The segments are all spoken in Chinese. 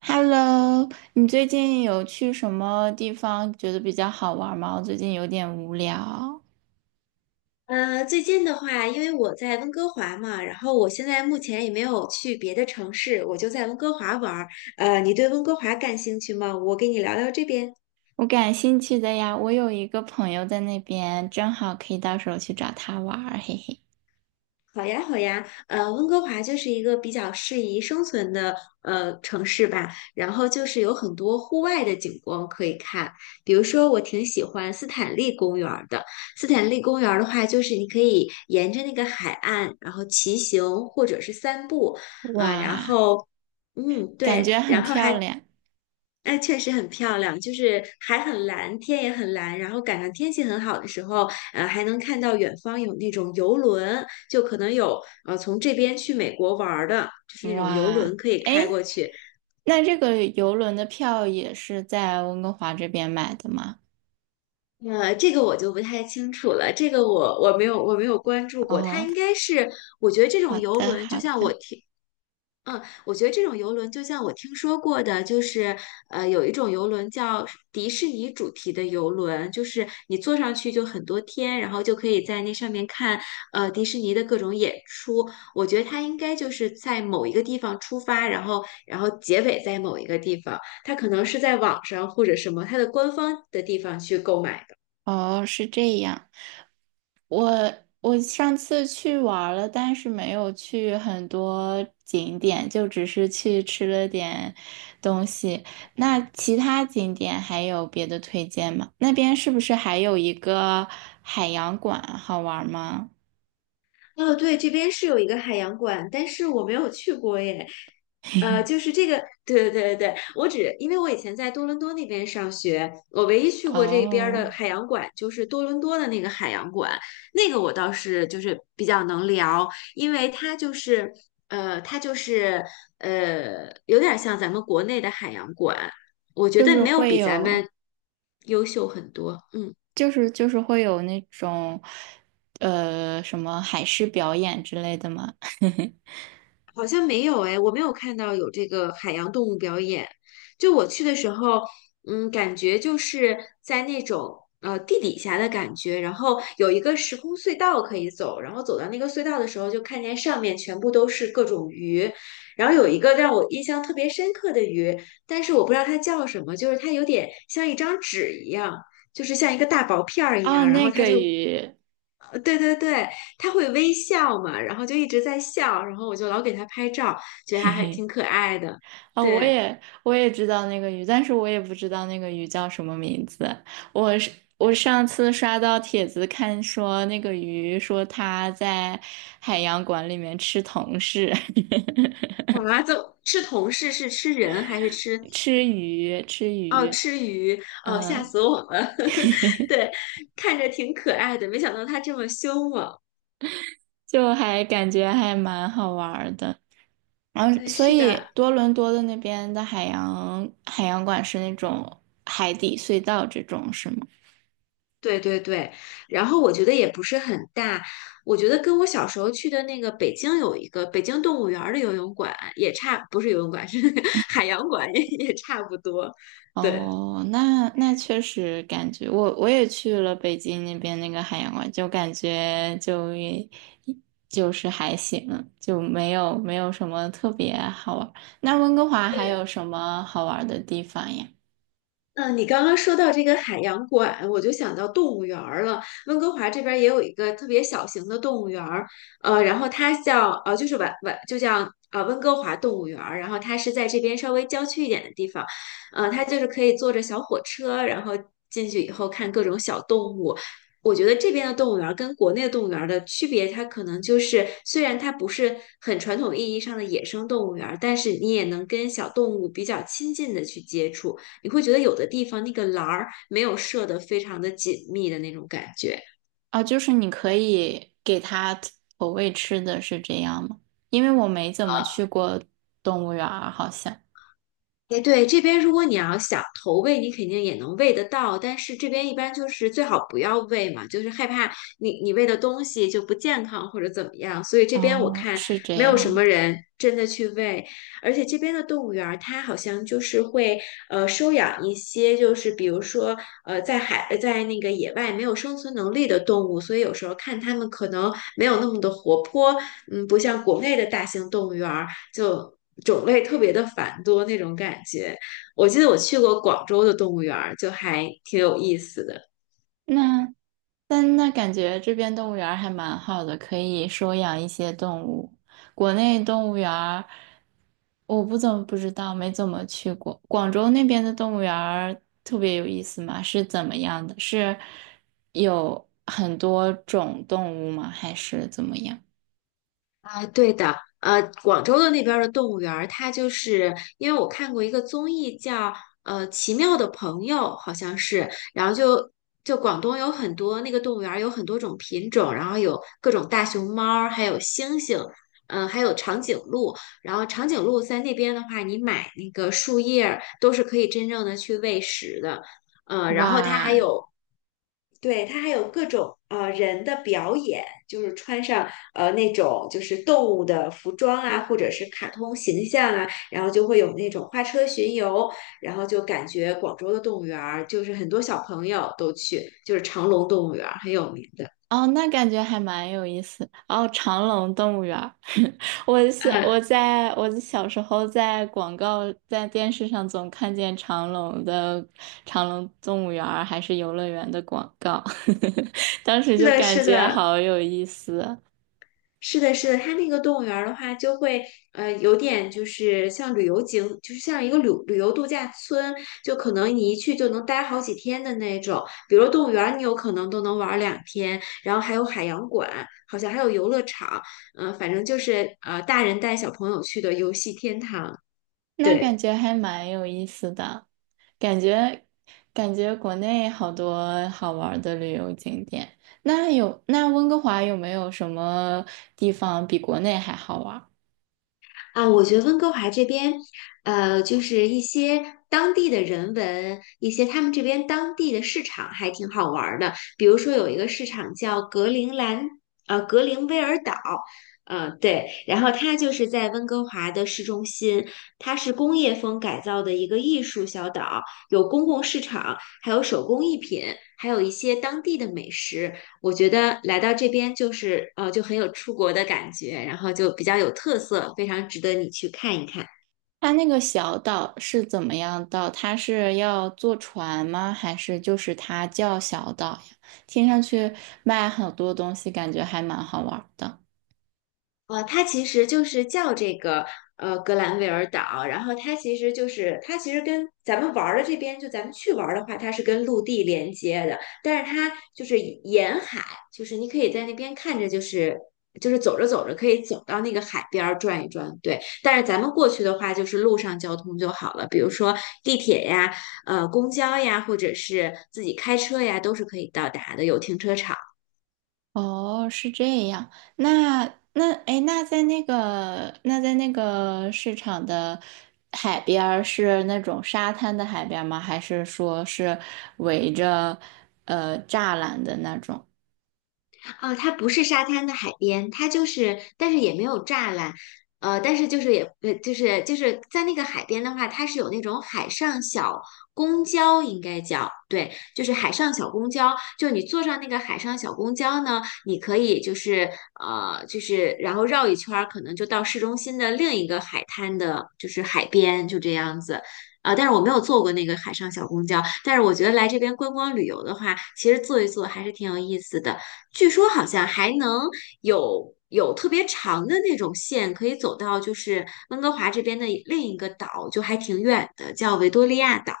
Hello，你最近有去什么地方觉得比较好玩吗？我最近有点无聊。最近的话，因为我在温哥华嘛，然后我现在目前也没有去别的城市，我就在温哥华玩儿。你对温哥华感兴趣吗？我给你聊聊这边。我感兴趣的呀。我有一个朋友在那边，正好可以到时候去找他玩儿嘿嘿。好呀，好呀，温哥华就是一个比较适宜生存的城市吧，然后就是有很多户外的景观可以看，比如说我挺喜欢斯坦利公园儿的。斯坦利公园儿的话，就是你可以沿着那个海岸，然后骑行或者是散步，呃，然哇，后嗯，感对，觉很然后还漂亮。哎，确实很漂亮，就是海很蓝，天也很蓝，然后赶上天气很好的时候，还能看到远方有那种游轮，就可能有从这边去美国玩儿的，就是那种游轮哇，可以开过哎，去。那这个游轮的票也是在温哥华这边买的吗？这个我就不太清楚了，这个我没有我没有关注过，它哦，应该是我觉得这好种游的，轮，就好像我的。听嗯，我觉得这种游轮就像我听说过的，就是有一种游轮叫迪士尼主题的游轮，就是你坐上去就很多天，然后就可以在那上面看迪士尼的各种演出。我觉得它应该就是在某一个地方出发，然后结尾在某一个地方，它可能是在网上或者什么它的官方的地方去购买。哦，是这样。我我上次去玩儿了，但是没有去很多景点，就只是去吃了点东西。那其他景点还有别的推荐吗？那边是不是还有一个海洋馆好玩儿吗？哦，对，这边是有一个海洋馆，但是我没有去过耶。就是这个，对对对对，我只因为我以前在多伦多那边上学，我唯一去过这边儿的哦，海洋馆就是多伦多的那个海洋馆，那个我倒是就是比较能聊，因为它就是有点像咱们国内的海洋馆，我觉就得是没有会比咱们有，优秀很多，嗯。就是就是会有那种，什么海狮表演之类的吗？好像没有哎，我没有看到有这个海洋动物表演。就我去的时候，嗯，感觉就是在那种地底下的感觉，然后有一个时空隧道可以走，然后走到那个隧道的时候，就看见上面全部都是各种鱼，然后有一个让我印象特别深刻的鱼，但是我不知道它叫什么，就是它有点像一张纸一样，就是像一个大薄片儿一哦，样，然后那它个就鱼。对对对，他会微笑嘛，然后就一直在笑，然后我就老给他拍照，觉得他还挺可爱的。哦，我对，也我也知道那个鱼，但是我也不知道那个鱼叫什么名字。我是我上次刷到帖子看说那个鱼说它在海洋馆里面吃同事。我妈就吃同事是吃人还是吃？吃鱼吃哦，鱼。吃鱼，哦，吓嗯，死我了。对，看着挺可爱的，没想到他这么凶猛。就还感觉还蛮好玩儿的。然后，嗯，所是以的，多伦多的那边的海洋馆是那种海底隧道这种是吗？对对对。然后我觉得也不是很大，我觉得跟我小时候去的那个北京有一个北京动物园儿的游泳馆也差，不是游泳馆，是 那个海洋馆也差不多。对。哦，那那确实感觉我也去了北京那边那个海洋馆，就感觉就也就是还行，就没有什么特别好玩儿。那温哥华还对，有什么好玩儿的地方呀？嗯，你刚刚说到这个海洋馆，我就想到动物园儿了。温哥华这边儿也有一个特别小型的动物园儿，然后它叫就是晚晚就叫温哥华动物园儿，然后它是在这边稍微郊区一点的地方，它就是可以坐着小火车，然后进去以后看各种小动物。我觉得这边的动物园儿跟国内的动物园儿的区别，它可能就是虽然它不是很传统意义上的野生动物园儿，但是你也能跟小动物比较亲近的去接触。你会觉得有的地方那个栏儿没有设得非常的紧密的那种感觉。哦，就是你可以给它投喂吃的是这样吗？因为我没怎么去过动物园儿，好像。哎，对，这边如果你要想投喂，你肯定也能喂得到，但是这边一般就是最好不要喂嘛，就是害怕你喂的东西就不健康或者怎么样，所以这边我哦，看是没这有什样么的。人真的去喂，而且这边的动物园儿它好像就是会收养一些就是比如说在海在那个野外没有生存能力的动物，所以有时候看它们可能没有那么的活泼，嗯，不像国内的大型动物园儿。就种类特别的繁多那种感觉。我记得我去过广州的动物园儿，就还挺有意思的。那但那感觉这边动物园儿还蛮好的，可以收养一些动物。国内动物园儿我不知道，没怎么去过。广州那边的动物园儿特别有意思吗？是怎么样的？是有很多种动物吗？还是怎么样？啊，对的，广州的那边儿的动物园儿，它就是因为我看过一个综艺叫《奇妙的朋友》，好像是，然后就就广东有很多那个动物园儿有很多种品种，然后有各种大熊猫儿，还有猩猩，嗯、还有长颈鹿，然后长颈鹿在那边的话，你买那个树叶儿都是可以真正的去喂食的，然后它还哇，有对，它还有各种人的表演，就是穿上那种就是动物的服装啊，或者是卡通形象啊，然后就会有那种花车巡游，然后就感觉广州的动物园儿就是很多小朋友都去，就是长隆动物园儿很有名的。哦，那感觉还蛮有意思。哦，长隆动物园儿，嗯，我小时候在广告在电视上总看见长隆的长隆动物园儿还是游乐园的广告，当时是就的，感是觉的。好有意思。是的，是的，它那个动物园儿的话，就会有点就是像旅游景，就是像一个旅游度假村，就可能你一去就能待好几天的那种。比如动物园儿，你有可能都能玩儿两天，然后还有海洋馆，好像还有游乐场，嗯、反正就是大人带小朋友去的游戏天堂。那感对。觉还蛮有意思的，感觉感觉国内好多好玩儿的旅游景点。那温哥华有没有什么地方比国内还好玩。啊，我觉得温哥华这边，就是一些当地的人文，一些他们这边当地的市场还挺好玩儿的。比如说有一个市场叫格陵兰，格陵威尔岛，对，然后它就是在温哥华的市中心，它是工业风改造的一个艺术小岛，有公共市场，还有手工艺品，还有一些当地的美食。我觉得来到这边就是就很有出国的感觉，然后就比较有特色，非常值得你去看一看。它那个小岛是怎么样到？它是要坐船吗？还是就是它叫小岛呀？听上去卖很多东西，感觉还蛮好玩的。它其实就是叫这个格兰维尔岛，然后它其实跟咱们玩儿的这边，就咱们去玩儿的话，它是跟陆地连接的，但是它就是沿海，就是你可以在那边看着，就是走着走着可以走到那个海边儿转一转，对。但是咱们过去的话，就是路上交通就好了，比如说地铁呀、公交呀，或者是自己开车呀，都是可以到达的，有停车场。哦，是这样。那那那在那个市场的海边儿是那种沙滩的海边儿吗？还是说是围着栅栏的那种？啊，它不是沙滩的海边，它就是，但是也没有栅栏，但是就是也，就是在那个海边的话，它是有那种海上小公交，应该叫，对，就是海上小公交，就你坐上那个海上小公交呢，你可以就是就是然后绕一圈儿，可能就到市中心的另一个海滩的，就是海边，就这样子。啊，但是我没有坐过那个海上小公交，但是我觉得来这边观光旅游的话，其实坐一坐还是挺有意思的。据说好像还能有特别长的那种线，可以走到就是温哥华这边的另一个岛，就还挺远的，叫维多利亚岛。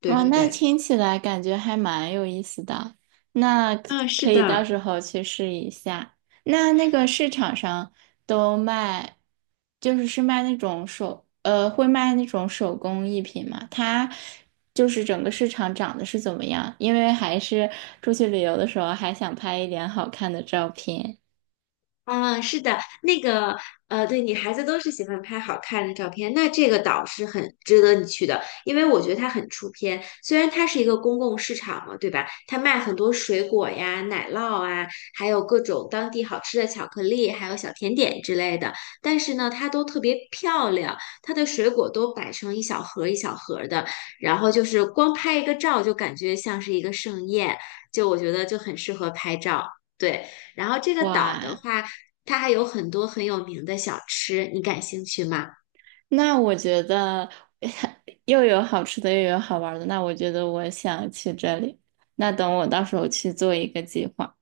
对哇，对那对，听起来感觉还蛮有意思的，那可啊，是可以到的，时候去试一下。那那个市场上都卖，是卖那种会卖那种手工艺品嘛？它就是整个市场长得是怎么样？因为还是出去旅游的时候还想拍一点好看的照片。啊，是的，那个，对，女孩子都是喜欢拍好看的照片，那这个岛是很值得你去的，因为我觉得它很出片。虽然它是一个公共市场嘛，对吧？它卖很多水果呀、奶酪啊，还有各种当地好吃的巧克力，还有小甜点之类的。但是呢，它都特别漂亮，它的水果都摆成一小盒儿一小盒儿的，然后就是光拍一个照就感觉像是一个盛宴，就我觉得就很适合拍照。对，然后这个岛的哇，话，它还有很多很有名的小吃，你感兴趣吗？那我觉得 又有好吃的，又有好玩的，那我觉得我想去这里。那等我到时候去做一个计划。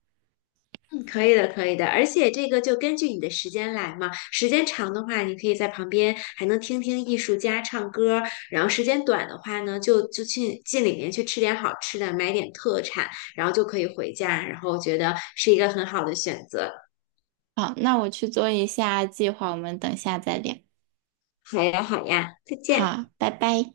嗯，可以的，可以的。而且这个就根据你的时间来嘛，时间长的话，你可以在旁边还能听听艺术家唱歌然后时间短的话呢，就去进里面去吃点好吃的，买点特产，然后就可以回家。然后我觉得是一个很好的选择。好，那我去做一下计划，我们等下再聊。好呀，好呀，再见。好，拜拜。